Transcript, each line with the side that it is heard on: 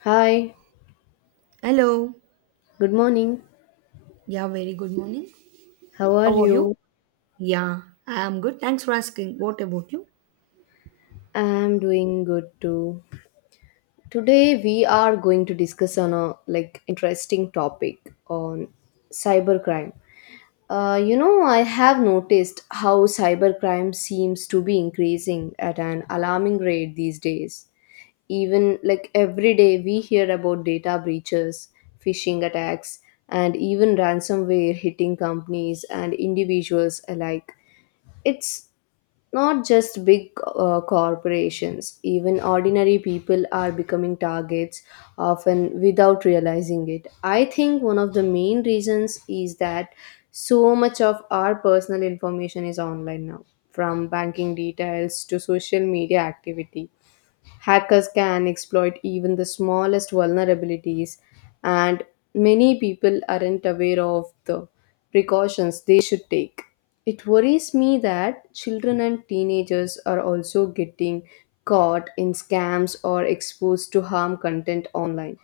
left: Hi,
right: Hello.
left: good morning.
right: Yeah, very good morning.
left: How are
right: How are you?
left: you?
right: Yeah, I am good. Thanks for asking. What about you?
left: I'm doing good too. Today we are going to discuss on a interesting topic on cybercrime. I have noticed how cybercrime seems to be increasing at an alarming rate these days. Even every day we hear about data breaches, phishing attacks, and even ransomware hitting companies and individuals alike. It's not just big corporations, even ordinary people are becoming targets, often without realizing it. I think one of the main reasons is that so much of our personal information is online now, from banking details to social media activity. Hackers can exploit even the smallest vulnerabilities, and many people aren't aware of the precautions they should take. It worries me that children and teenagers are also getting caught in scams or exposed to harm content online.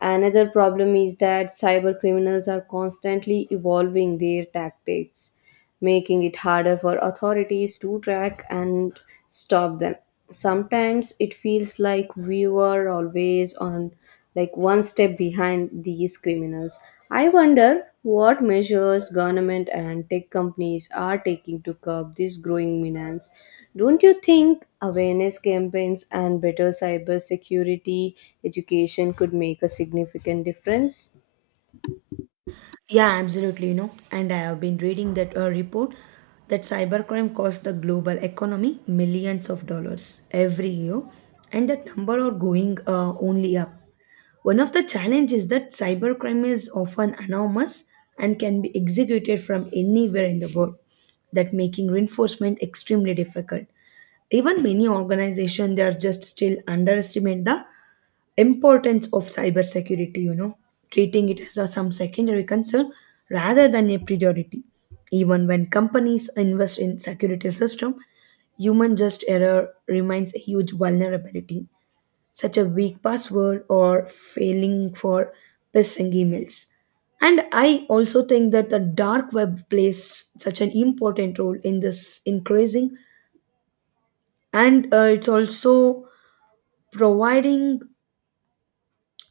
left: Another problem is that cyber criminals are constantly evolving their tactics, making it harder for authorities to track and stop them. Sometimes it feels like we were always on, one step behind these criminals. I wonder what measures government and tech companies are taking to curb this growing menace. Don't you think awareness campaigns and better cybersecurity education could make a significant difference?
right: Yeah, absolutely. You know, and I have been reading that report that cybercrime costs the global economy millions of dollars every year, and that number are going only up. One of the challenges is that cybercrime is often anonymous and can be executed from anywhere in the world, that making reinforcement extremely difficult. Even many organizations they are just still underestimate the importance of cybersecurity, treating it as a, some secondary concern rather than a priority. Even when companies invest in security system, human just error remains a huge vulnerability, such a weak password or failing for phishing emails. And I also think that the dark web plays such an important role in this increasing, and it's also providing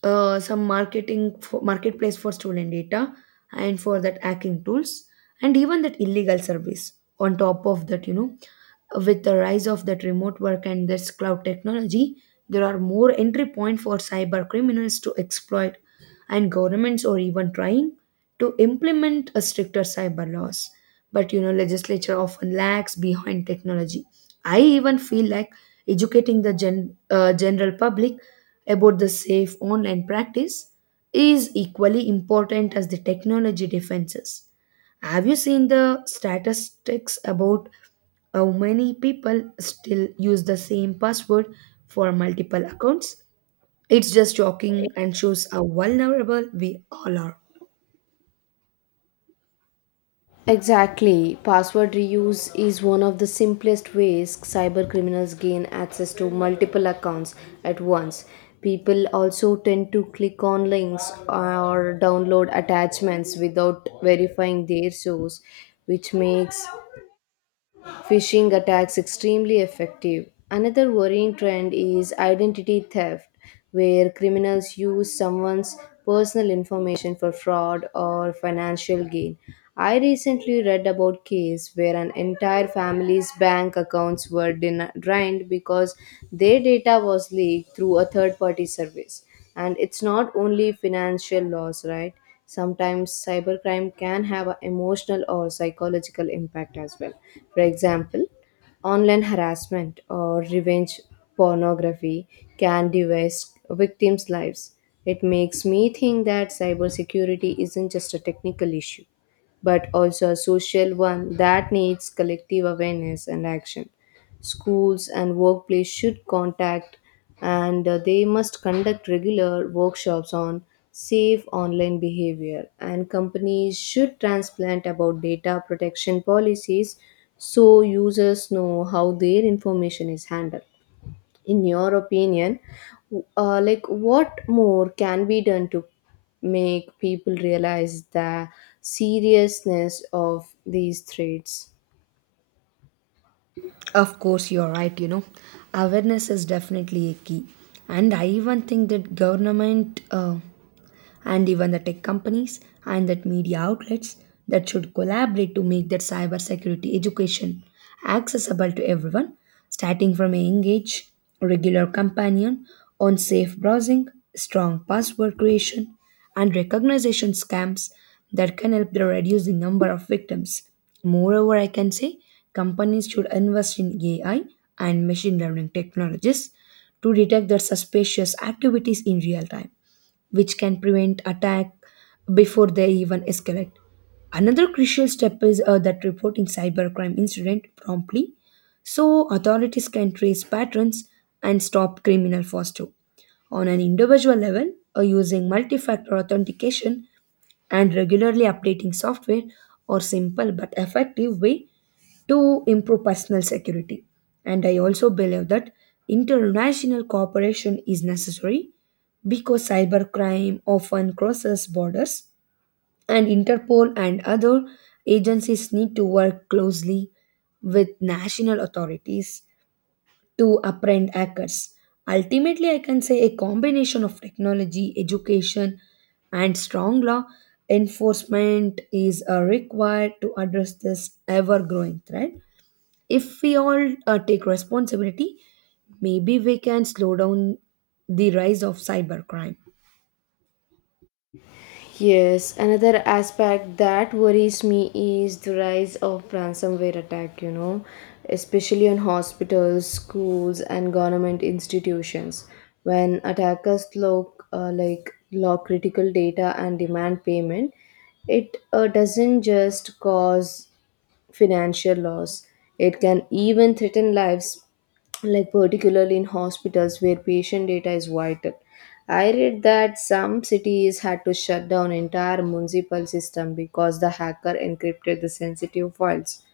right: some marketing for, marketplace for stolen data and for that hacking tools and even that illegal service. On top of that, with the rise of that remote work and this cloud technology, there are more entry point for cyber criminals to exploit. And governments are even trying to implement a stricter cyber laws, but you know legislature often lags behind technology. I even feel like educating the general public about the safe online practice is equally important as the technology defenses. Have you seen the statistics about how many people still use the same password for multiple accounts? It's just shocking and shows how vulnerable we all are.
left: Exactly. Password reuse is one of the simplest ways cyber criminals gain access to multiple accounts at once. People also tend to click on links or download attachments without verifying their source, which makes phishing attacks extremely effective. Another worrying trend is identity theft, where criminals use someone's personal information for fraud or financial gain. I recently read about case where an entire family's bank accounts were drained because their data was leaked through a third party service. And it's not only financial loss, right? Sometimes cybercrime can have an emotional or psychological impact as well. For example, online harassment or revenge pornography can devast victims' lives. It makes me think that cybersecurity isn't just a technical issue, but also a social one that needs collective awareness and action. Schools and workplace should contact, and they must conduct regular workshops on safe online behavior, and companies should transplant about data protection policies so users know how their information is handled. In your opinion, what more can be done to make people realize the seriousness of these threats?
right: Of course, you're right. You know, awareness is definitely a key, and I even think that government and even the tech companies and that media outlets that should collaborate to make that cybersecurity education accessible to everyone, starting from a young age. Regular companion on safe browsing, strong password creation, and recognition scams that can help to reduce the number of victims. Moreover, I can say companies should invest in AI and machine learning technologies to detect the suspicious activities in real time, which can prevent attack before they even escalate. Another crucial step is that reporting cybercrime incident promptly so authorities can trace patterns and stop criminal faster. On an individual level, using multi factor authentication and regularly updating software are simple but effective way to improve personal security. And I also believe that international cooperation is necessary because cybercrime often crosses borders, and Interpol and other agencies need to work closely with national authorities to apprend hackers. Ultimately, I can say a combination of technology, education, and strong law enforcement is required to address this ever growing threat. If we all take responsibility, maybe we can slow down the rise of cybercrime.
left: Yes, another aspect that worries me is the rise of ransomware attack, you know, especially on hospitals, schools, and government institutions. When attackers lock, lock critical data and demand payment, it doesn't just cause financial loss. It can even threaten lives, particularly in hospitals where patient data is vital. I read that some cities had to shut down entire municipal system because the hacker encrypted the sensitive files.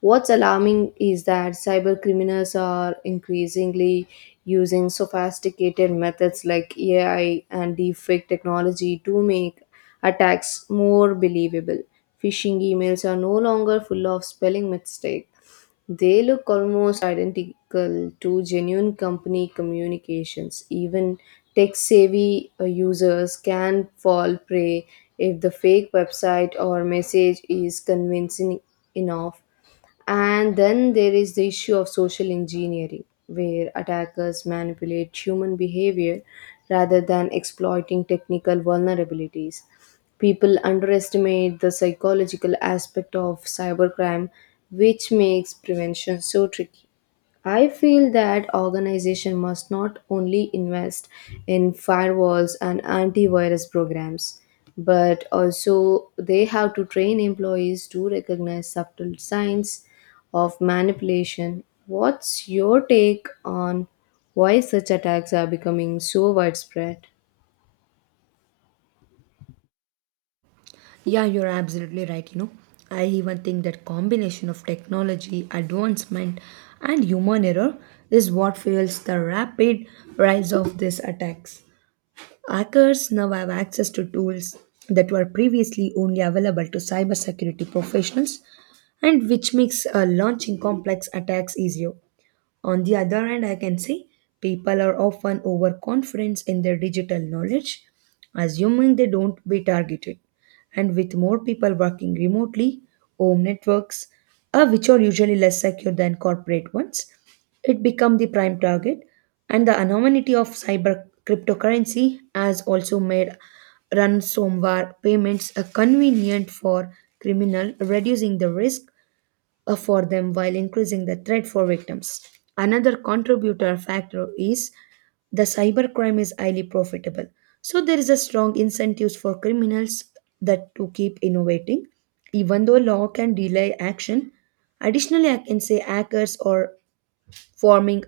left: What's alarming is that cyber criminals are increasingly using sophisticated methods like AI and deepfake technology to make attacks more believable. Phishing emails are no longer full of spelling mistakes. They look almost identical to genuine company communications. Even tech savvy users can fall prey if the fake website or message is convincing enough. And then there is the issue of social engineering, where attackers manipulate human behavior rather than exploiting technical vulnerabilities. People underestimate the psychological aspect of cybercrime, which makes prevention so tricky. I feel that organization must not only invest in firewalls and antivirus programs, but also they have to train employees to recognize subtle signs of manipulation. What's your take on why such attacks are becoming so widespread?
right: Yeah, you're absolutely right. You know, I even think that combination of technology, advancement, and human error is what fuels the rapid rise of these attacks. Hackers now have access to tools that were previously only available to cybersecurity professionals, and which makes launching complex attacks easier. On the other hand, I can see people are often overconfident in their digital knowledge, assuming they don't be targeted. And with more people working remotely, home networks, which are usually less secure than corporate ones, it become the prime target. And the anonymity of cyber cryptocurrency has also made ransomware payments a convenient for criminal, reducing the risk for them while increasing the threat for victims. Another contributor factor is the cybercrime is highly profitable. So there is a strong incentives for criminals that to keep innovating. Even though law can delay action, additionally I can say hackers are forming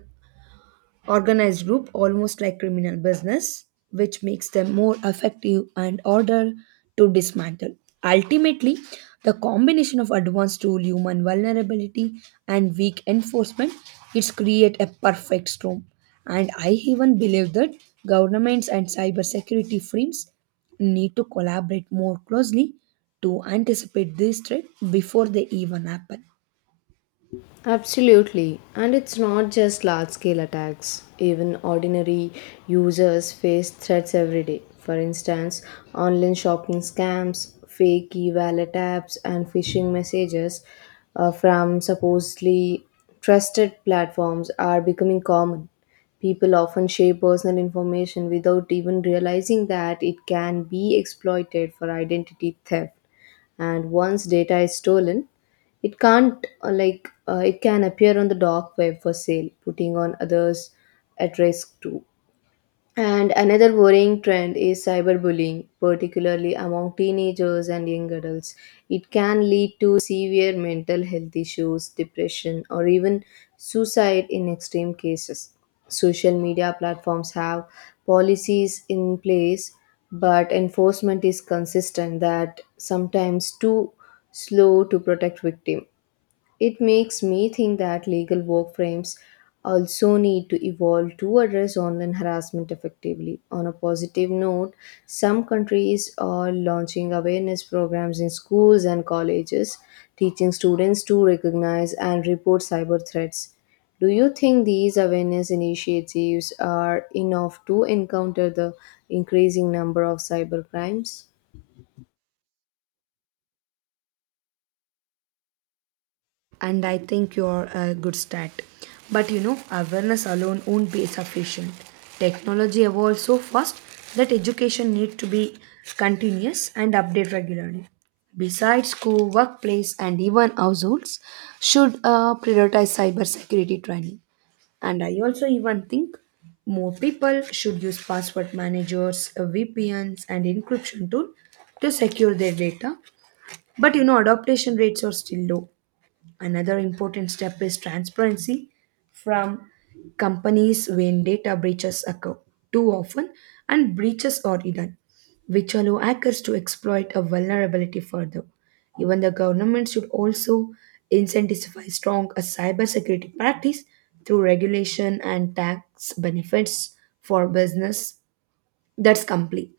right: organized group, almost like criminal business, which makes them more effective and order to dismantle. Ultimately, the combination of advanced tool, human vulnerability, and weak enforcement, it's create a perfect storm. And I even believe that governments and cybersecurity firms need to collaborate more closely to anticipate this threat before they even happen.
left: Absolutely, and it's not just large scale attacks. Even ordinary users face threats every day. For instance, online shopping scams, fake e wallet apps, and phishing messages from supposedly trusted platforms are becoming common. People often share personal information without even realizing that it can be exploited for identity theft, and once data is stolen, it can't like it can appear on the dark web for sale, putting on others at risk too. And another worrying trend is cyberbullying, particularly among teenagers and young adults. It can lead to severe mental health issues, depression, or even suicide in extreme cases. Social media platforms have policies in place, but enforcement is consistent that sometimes too slow to protect victims. It makes me think that legal work frames also need to evolve to address online harassment effectively. On a positive note, some countries are launching awareness programs in schools and colleges, teaching students to recognize and report cyber threats. Do you think these awareness initiatives are enough to encounter the increasing number of cyber crimes?
right: And I think you're a good start. But you know, awareness alone won't be sufficient. Technology evolves so fast that education needs to be continuous and updated regularly. Besides, school, workplace, and even households should prioritize cybersecurity training. And I also even think more people should use password managers, VPNs, and encryption tool to secure their data. But you know, adaptation rates are still low. Another important step is transparency from companies when data breaches occur too often, and breaches are hidden, which allow hackers to exploit a vulnerability further. Even the government should also incentivize strong a cybersecurity practice through regulation and tax benefits for business that's complete.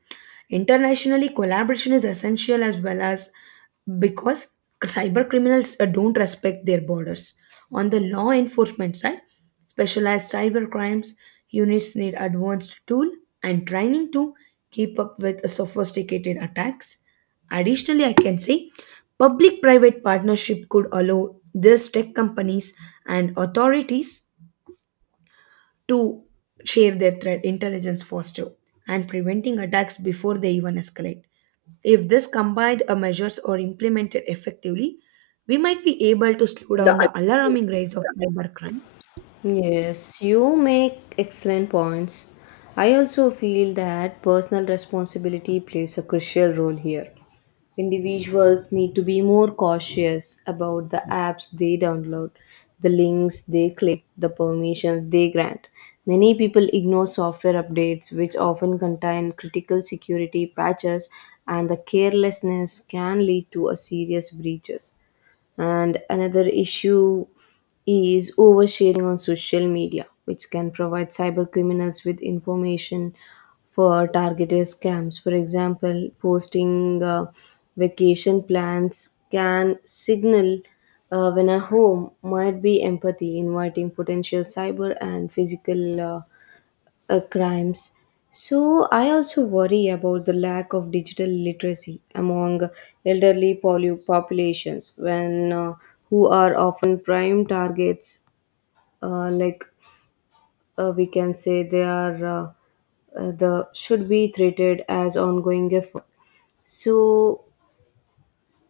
right: Internationally, collaboration is essential as well, as because cyber criminals don't respect their borders. On the law enforcement side, specialized cyber crimes units need advanced tool and training to keep up with sophisticated attacks. Additionally, I can say public private partnership could allow these tech companies and authorities to share their threat intelligence faster and preventing attacks before they even escalate. If this combined measures are implemented effectively, we might be able to slow down the alarming rise of cybercrime.
left: Yes, you make excellent points. I also feel that personal responsibility plays a crucial role here. Individuals need to be more cautious about the apps they download, the links they click, the permissions they grant. Many people ignore software updates, which often contain critical security patches, and the carelessness can lead to a serious breaches. And another issue is oversharing on social media, which can provide cyber criminals with information for targeted scams. For example, posting vacation plans can signal when a home might be empathy, inviting potential cyber and physical crimes. So, I also worry about the lack of digital literacy among elderly populations, when who are often prime targets. Uh, like we can say, they are the should be treated as ongoing effort. So,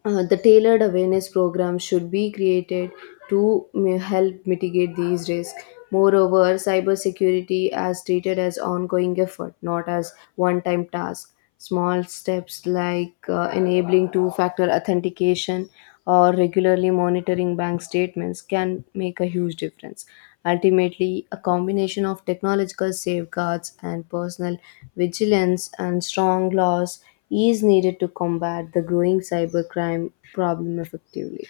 left: the tailored awareness program should be created to help mitigate these risks. Moreover, cybersecurity as treated as ongoing effort, not as one-time task. Small steps like enabling two-factor authentication or regularly monitoring bank statements can make a huge difference. Ultimately, a combination of technological safeguards and personal vigilance and strong laws is needed to combat the growing cybercrime problem effectively.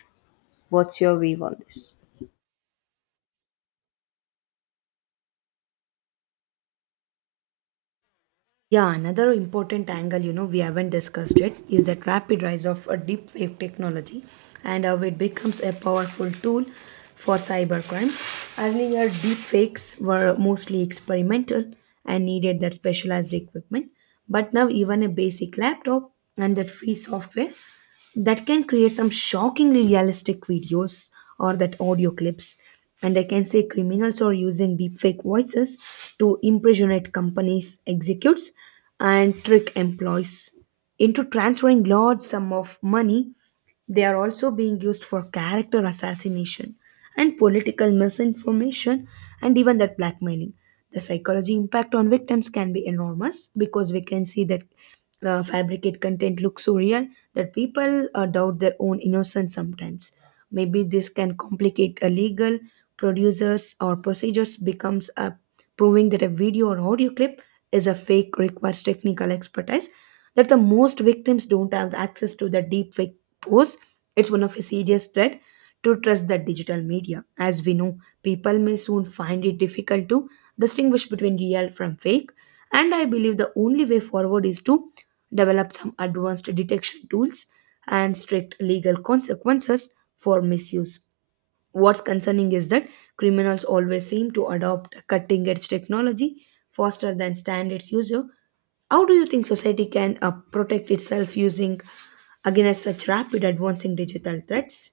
left: What's your view on this?
right: Yeah, another important angle, you know, we haven't discussed it, is that rapid rise of a deep fake technology and how it becomes a powerful tool for cyber crimes. Earlier, deep fakes were mostly experimental and needed that specialized equipment, but now even a basic laptop and that free software that can create some shockingly realistic videos or that audio clips. And I can say criminals are using deepfake voices to impersonate companies executives and trick employees into transferring large sum of money. They are also being used for character assassination and political misinformation and even that blackmailing. The psychology impact on victims can be enormous, because we can see that fabricate content looks so real that people doubt their own innocence sometimes. Maybe this can complicate a legal producers or procedures becomes a proving that a video or audio clip is a fake requires technical expertise that the most victims don't have access to the deepfake course. It's one of a serious threat to trust the digital media. As we know, people may soon find it difficult to distinguish between real from fake. And I believe the only way forward is to develop some advanced detection tools and strict legal consequences for misuse. What's concerning is that criminals always seem to adopt cutting edge technology faster than standards user. How do you think society can protect itself using against such rapid advancing digital threats?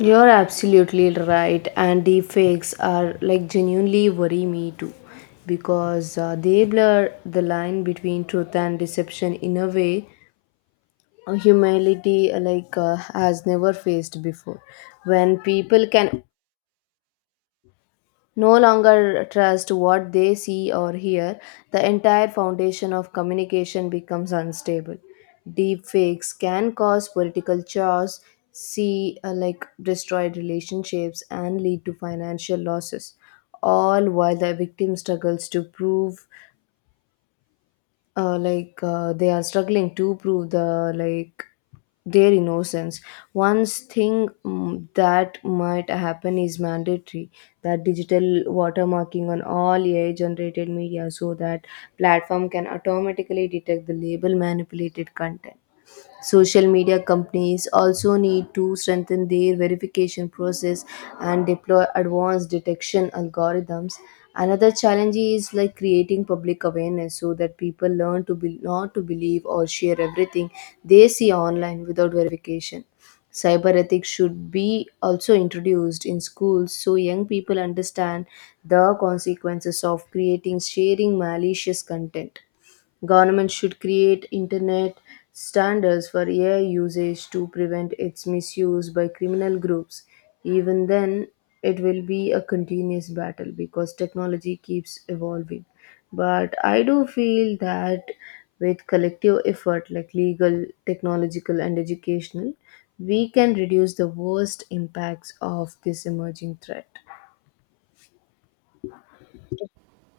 left: You're absolutely right, and deepfakes are genuinely worry me too because they blur the line between truth and deception in a way humanity has never faced before. When people can no longer trust what they see or hear, the entire foundation of communication becomes unstable. Deep fakes can cause political chaos, see like destroyed relationships, and lead to financial losses, all while the victim struggles to prove like they are struggling to prove their innocence. One thing that might happen is mandatory, that digital watermarking on all AI generated media so that platform can automatically detect the label manipulated content. Social media companies also need to strengthen their verification process and deploy advanced detection algorithms. Another challenge is creating public awareness so that people learn to be, not to believe or share everything they see online without verification. Cyber ethics should be also introduced in schools so young people understand the consequences of creating sharing malicious content. Government should create internet standards for AI usage to prevent its misuse by criminal groups. Even then, it will be a continuous battle because technology keeps evolving. But I do feel that with collective effort like legal, technological, and educational, we can reduce the worst impacts of this emerging threat.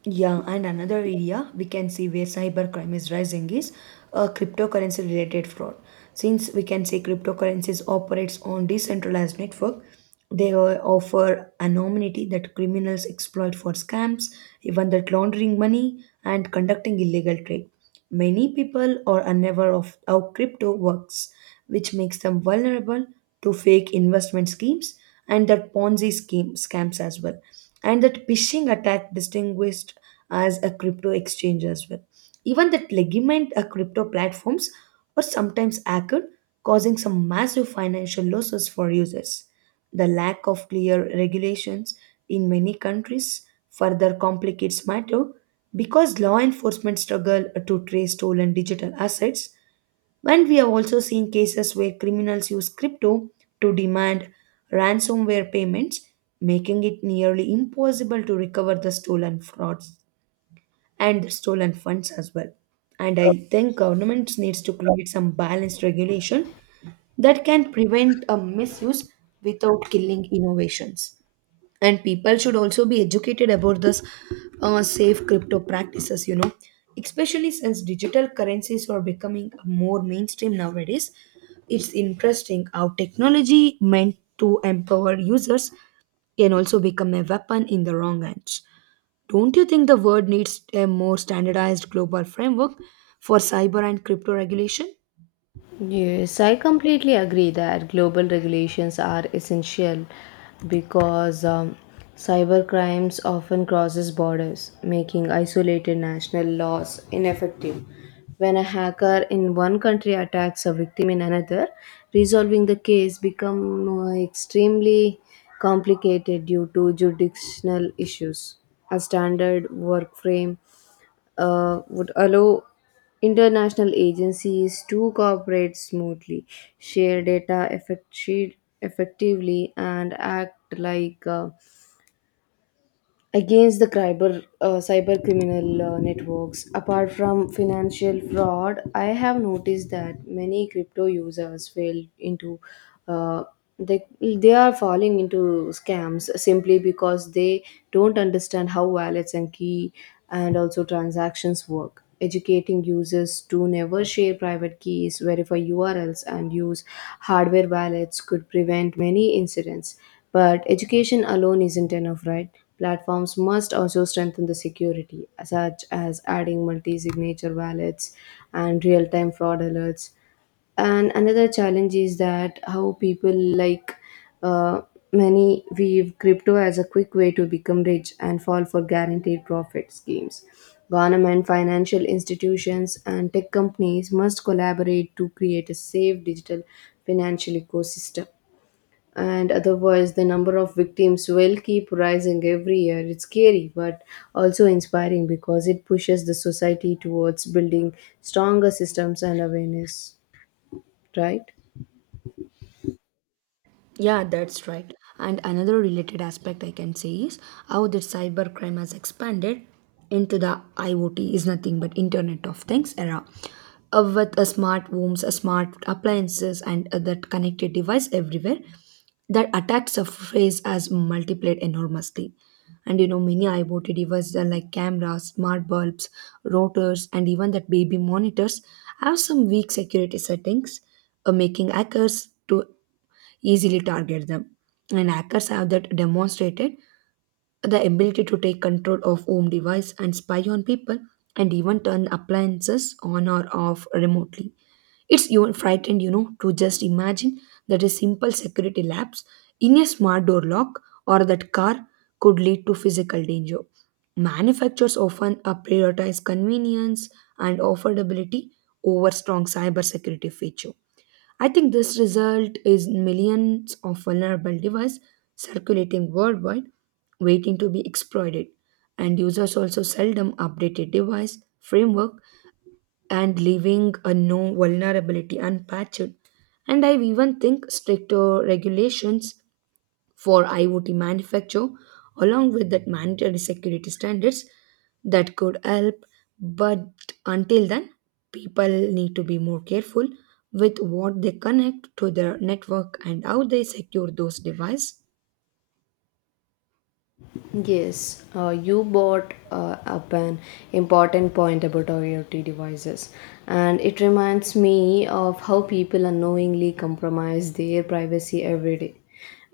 right: Yeah, and another area we can see where cybercrime is rising is cryptocurrency related fraud. Since we can say cryptocurrencies operates on decentralized network, they offer anonymity that criminals exploit for scams, even that laundering money and conducting illegal trade. Many people are unaware of how crypto works, which makes them vulnerable to fake investment schemes and that Ponzi scheme scams as well. And that phishing attack distinguished as a crypto exchange as well. Even that legitimate crypto platforms were sometimes hacked, causing some massive financial losses for users. The lack of clear regulations in many countries further complicates matter because law enforcement struggle to trace stolen digital assets. And we have also seen cases where criminals use crypto to demand ransomware payments, making it nearly impossible to recover the stolen frauds and stolen funds as well. And I think governments needs to create some balanced regulation that can prevent a misuse without killing innovations. And people should also be educated about this safe crypto practices, you know, especially since digital currencies are becoming more mainstream nowadays. It's interesting how technology meant to empower users can also become a weapon in the wrong hands. Don't you think the world needs a more standardized global framework for cyber and crypto regulation?
left: Yes, I completely agree that global regulations are essential because cyber crimes often crosses borders, making isolated national laws ineffective. When a hacker in one country attacks a victim in another, resolving the case become extremely complicated due to jurisdictional issues. A standard work frame would allow international agencies to cooperate smoothly, share data effectively, and act against the cyber criminal networks. Apart from financial fraud, I have noticed that many crypto users fell into, uh, they are falling into scams simply because they don't understand how wallets and key and also transactions work. Educating users to never share private keys, verify URLs and use hardware wallets could prevent many incidents, but education alone isn't enough, right? Platforms must also strengthen the security, such as adding multi signature wallets and real time fraud alerts. And another challenge is that how people uh, many view crypto as a quick way to become rich and fall for guaranteed profit schemes. Government, financial institutions, and tech companies must collaborate to create a safe digital financial ecosystem, and otherwise the number of victims will keep rising every year. It's scary but also inspiring because it pushes the society towards building stronger systems and awareness, right?
right: Yeah, that's right. And another related aspect I can say is how the cybercrime has expanded into the IoT is nothing but Internet of Things era. With smart homes, smart appliances, and other connected device everywhere, that attack surface has multiplied enormously. And you know, many IoT devices are like cameras, smart bulbs, rotors, and even that baby monitors have some weak security settings, making hackers to easily target them. And hackers have that demonstrated the ability to take control of home device and spy on people and even turn appliances on or off remotely. It's even frightened, you know, to just imagine that a simple security lapse in a smart door lock or that car could lead to physical danger. Manufacturers often prioritize convenience and affordability over strong cybersecurity features. I think this result is millions of vulnerable devices circulating worldwide, waiting to be exploited, and users also seldom update a device framework and leaving a no vulnerability unpatched. And I even think stricter regulations for IoT manufacture, along with that mandatory security standards that could help. But until then, people need to be more careful with what they connect to their network and how they secure those devices.
left: Yes, you brought up an important point about IoT devices, and it reminds me of how people unknowingly compromise their privacy every day.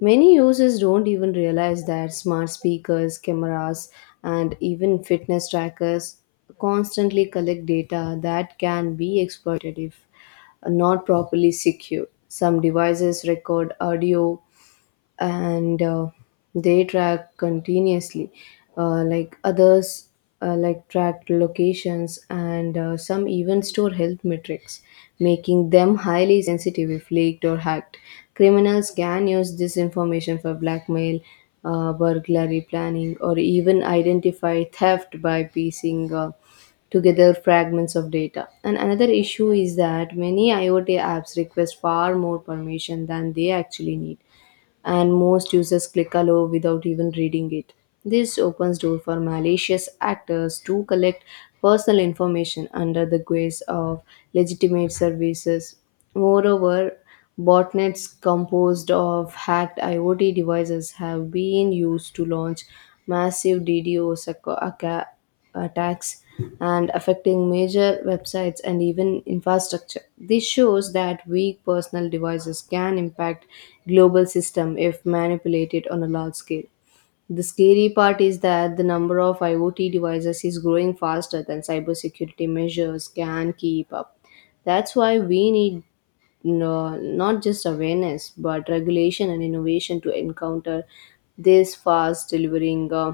left: Many users don't even realize that smart speakers, cameras, and even fitness trackers constantly collect data that can be exploited if not properly secured. Some devices record audio, and they track continuously, others track locations, and some even store health metrics, making them highly sensitive. If leaked or hacked, criminals can use this information for blackmail, burglary planning, or even identify theft by piecing together fragments of data. And another issue is that many IoT apps request far more permission than they actually need, and most users click allow without even reading it. This opens door for malicious actors to collect personal information under the guise of legitimate services. Moreover, botnets composed of hacked IoT devices have been used to launch massive DDoS attack attacks, and affecting major websites and even infrastructure. This shows that weak personal devices can impact global system if manipulated on a large scale. The scary part is that the number of IoT devices is growing faster than cybersecurity measures can keep up. That's why we need, no, not just awareness but regulation and innovation to encounter this fast delivering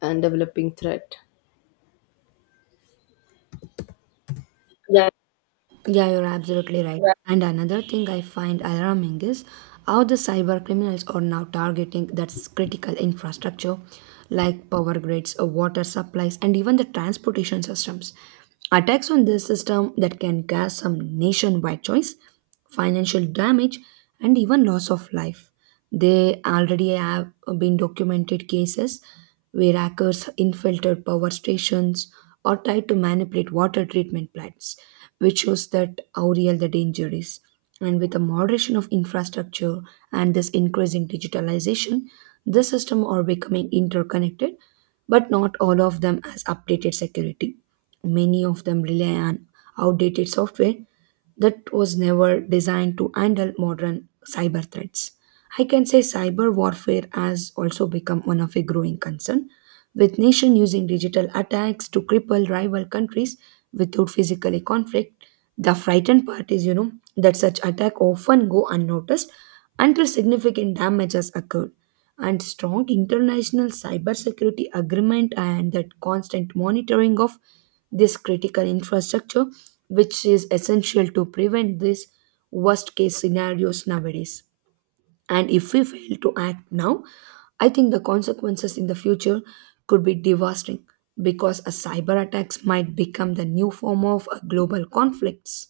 left: and developing threat.
right: Yeah, you're absolutely right. Right. And another thing I find alarming is how the cyber criminals are now targeting that's critical infrastructure like power grids, water supplies, and even the transportation systems. Attacks on this system that can cause some nationwide choice, financial damage, and even loss of life. They already have been documented cases where hackers infiltrated power stations or tried to manipulate water treatment plants, which shows that how real the danger is. And with the moderation of infrastructure and this increasing digitalization, the system are becoming interconnected, but not all of them has updated security. Many of them rely on outdated software that was never designed to handle modern cyber threats. I can say cyber warfare has also become one of a growing concern, with nations using digital attacks to cripple rival countries without physical conflict. The frightened part is, you know, that such attack often go unnoticed until significant damage has occurred. And strong international cybersecurity agreement and that constant monitoring of this critical infrastructure, which is essential to prevent these worst case scenarios nowadays. And if we fail to act now, I think the consequences in the future could be devastating because a cyber attacks might become the new form of a global conflicts.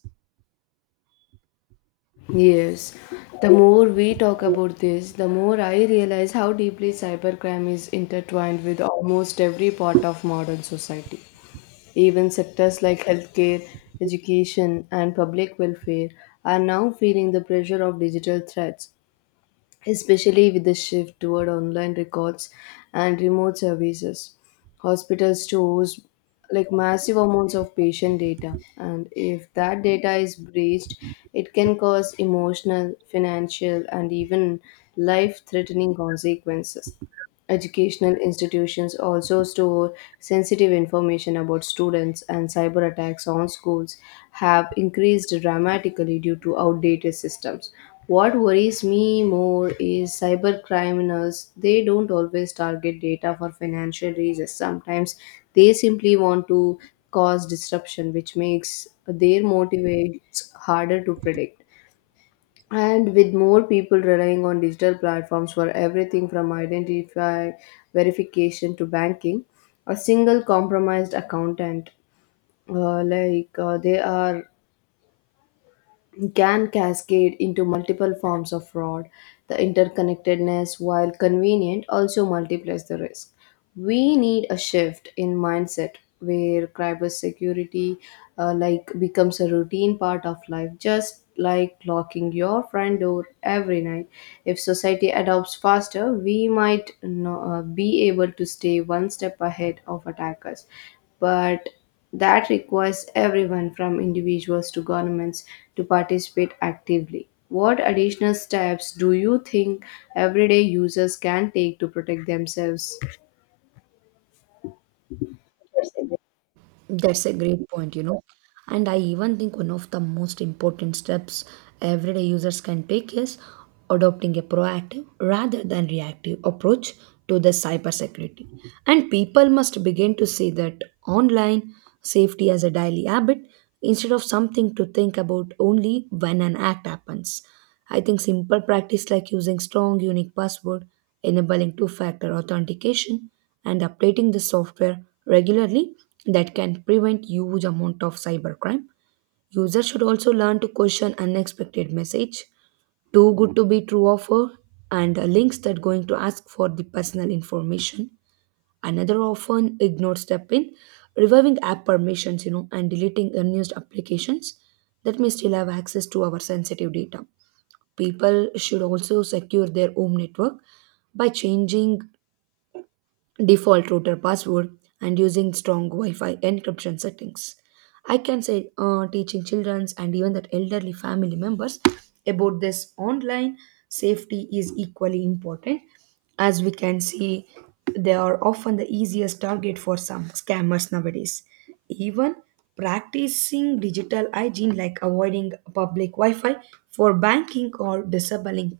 left: Yes, the more we talk about this, the more I realize how deeply cybercrime is intertwined with almost every part of modern society. Even sectors like healthcare, education, and public welfare are now feeling the pressure of digital threats, especially with the shift toward online records and remote services. Hospitals stores massive amounts of patient data, and if that data is breached, it can cause emotional, financial, and even life threatening consequences. Educational institutions also store sensitive information about students, and cyber attacks on schools have increased dramatically due to outdated systems. What worries me more is cyber criminals. They don't always target data for financial reasons. Sometimes they simply want to cause disruption, which makes their motivates harder to predict. And with more people relying on digital platforms for everything from identify verification to banking, a single compromised accountant like they are can cascade into multiple forms of fraud. The interconnectedness, while convenient, also multiplies the risk. We need a shift in mindset where cybersecurity becomes a routine part of life, just like locking your front door every night. If society adopts faster, we might, no, be able to stay one step ahead of attackers. But that requires everyone from individuals to governments to participate actively. What additional steps do you think everyday users can take to protect themselves?
right: That's a great point, you know. And I even think one of the most important steps everyday users can take is adopting a proactive rather than reactive approach to the cybersecurity. And people must begin to see that online safety as a daily habit instead of something to think about only when an act happens. I think simple practice like using strong unique password, enabling two-factor authentication, and updating the software regularly that can prevent huge amount of cybercrime. Users should also learn to question unexpected message, too good to be true offer, and links that going to ask for the personal information. Another often ignored step in reviving app permissions, you know, and deleting unused applications that may still have access to our sensitive data. People should also secure their home network by changing default router password and using strong Wi-Fi encryption settings. I can say teaching children and even that elderly family members about this online safety is equally important. As we can see, they are often the easiest target for some scammers nowadays. Even practicing digital hygiene like avoiding public Wi-Fi for banking or disabling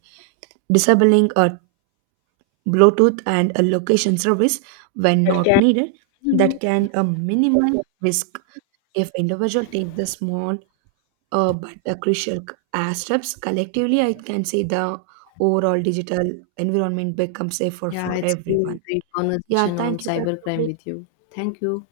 right: a Bluetooth and a location service when not needed that can minimize risk. If individual take the small but the crucial steps collectively, I can say the overall digital environment becomes safer
left: Yeah,
right: for
left: it's been a
right: everyone.
left: great
right: Yeah,
left: conversation on
right: thank you. Can you
left: cybercrime
right: update
left: with you. Thank you.